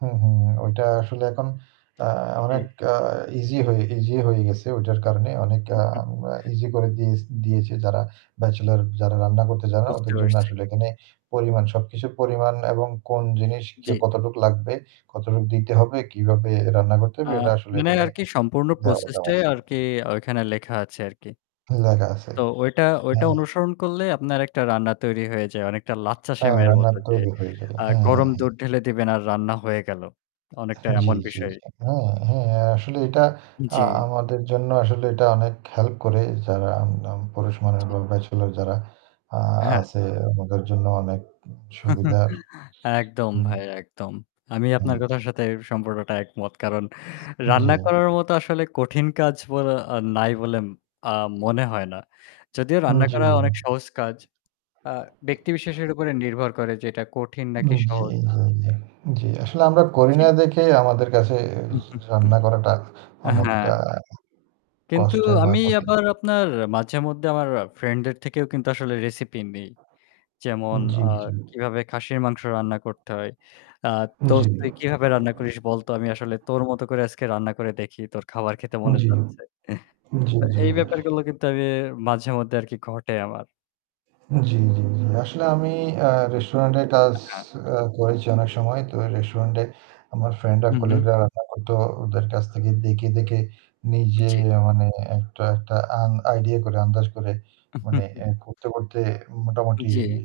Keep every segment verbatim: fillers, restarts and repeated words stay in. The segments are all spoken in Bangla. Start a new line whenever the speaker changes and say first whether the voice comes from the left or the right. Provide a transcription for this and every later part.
right: হুম, হুম, হুম, ওইটা আসলে এখন আ
left: জি।
right: অনেক আ ইজি হয়ে ইজি হয়ে গেছে ওইটার কারণে অনেক আ ইজি করে দিয়েছ দিয়েছে যারা ব্যাচেলর যারা রান্না করতে জানে না
left: বুঝতে
right: ওদের জন্য
left: পারছি।
right: আসলে এখানে পরিমাণ সবকিছু পরিমাণ এবং কোন জিনিস কে,
left: জি।
right: কতটুকু লাগবে? কতটুক দিতে হবে? কীভাবে রান্না করতে
left: আ
right: হবে? এটা আসলে
left: মানে
right: এখানে
left: আরকি সম্পূর্ণ
right: দেওয়ালে
left: প্রসেস
right: দেওয়া
left: টাই
right: আছে।
left: আরকি ওখানে লেখা আছে আরকি।
right: লেখা আছে,
left: তো ওইটা ওইটা
right: হ্যাঁ।
left: অনুসরণ করলে আপনার একটা রান্না তৈরি হয়ে যায় অনেকটা লাচ্ছা
right: হ্যাঁ
left: সেমআইয়ের মত
right: রান্নার
left: যে
right: তৈরী হয়ে যায়,
left: আ
right: হ্যাঁ, হ্যাঁ,
left: গরম
right: হ্যাঁ।
left: দুধ ঢেলে দিবেন আর রান্না হয়ে গেল, অনেকটা
right: জ্বী,
left: এমন
right: জ্বী।
left: বিষয়।
right: হ্যাঁ, হ্যাঁ, আর আসলে এটা আ
left: জ্বী।
right: আমাদের জন্য আসলে এটা অনেক হেল্প করে যারা আম-নাম পুরুষ মানুষ
left: ঠিক।
right: বা ব্যাচেলর যারা আ
left: হ্যাঁ।
right: আছে আমাদের জন্য অনেক সুবিধার
left: একদম
right: হুম।
left: ভাই একদম। আমি
right: হুম।
left: আপনার কথার সাথে সম্পর্কটা একমত। কারণ
right: জ্বী।
left: রান্না করার মতো আসলে কঠিন কাজ বলে নাই বলে আম মনে হয় না। যদিও
right: হু,
left: রান্না
right: জী।
left: করা অনেক সহজ কাজ। আ ব্যক্তি বিশেষের উপরে নির্ভর করে যে এটা কঠিন নাকি
right: উম জ্বী,
left: সহজ?
right: জ্বী, জ্বী। আসলে আমরা করি না
left: জী।
right: দেখে আমাদের কাছে য রান্না করাটা
left: অ্যাঁ
right: অনেকটা
left: হ্যাঁ। কিন্তু
right: কষ্টের বা
left: আমি
right: কঠিন।
left: আবার আপনার মাঝেমধ্যে আমার ফ্রেন্ডের থেকেও কিন্তু আসলে রেসিপি নেই। যেমন
right: জ্বী,
left: আ
right: জ্বী।
left: কিভাবে খাসির মাংস রান্না করতে হয়। আ
right: জ্বি।
left: দোস্ত তুই কিভাবে রান্না করিস বলতো? আমি আসলে তোর মত করে আজকে রান্না করে দেখি, তোর খাবার খেতে মনে
right: জ্বী
left: যাচ্ছে।
right: জ্বী, জ্বী,
left: তো এই
right: জ্বী।
left: ব্যাপারগুলো কিন্তু আমি মাঝেমধ্যে আরকি ঘটে আমার।
right: জ্বি, জ্বি, জ্বি। আসলে আমি আ রেস্টুরেন্টে কাজ
left: হ্যাঁ।
right: আ করেছি অনেক সময়, তো রেস্টুরেন্টে আমার ফ্রেন্ডরা,
left: হু, হু।
right: কলিগরা রান্না করত। ওদের কাছ থেকে দেখে, দেখে নিজে
left: জ্বী।
right: মানে একটা একটা আন idea করে আন্দাজ করে মানে এ করতে, করতে মোটামুটি
left: জি।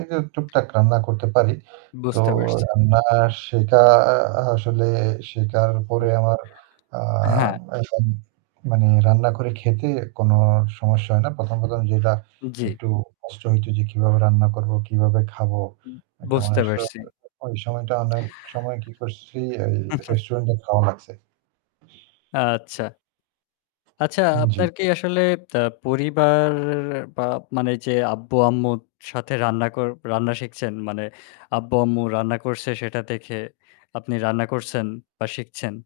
right: এইতো টুকটাক রান্না করতে পারি। তো
left: বুঝতে পারছি।
right: রান্না শেখা আসলে শেখার পরে আমার আ
left: হ্যাঁ।
right: এখন মানে রান্না করে খেতে কোন সমস্যা হয় না। প্রথম, প্রথম যেটা
left: জ্বী।
right: একটু কষ্ট হইত যে কীভাবে রান্না করবো, কিভাবে খাবো?
left: উ
right: এটা
left: বুঝতে পারছি।
right: [unintelligible] ওই সময়টা অনেক সময় কি করছি এ রেস্টুরেন্টে খাওয়া লাগছে।
left: আচ্ছা। আচ্ছা
right: হুম,
left: আপনার
right: জ্বী।
left: কি আসলে আ পরিবার বা মানে যে আব্বু-আম্মুর সাথে রান্না কর রান্না শিখছেন মানে আব্বু-আম্মু রান্না করছে সেটা দেখে আপনি রান্না করছেন বা শিখছেন?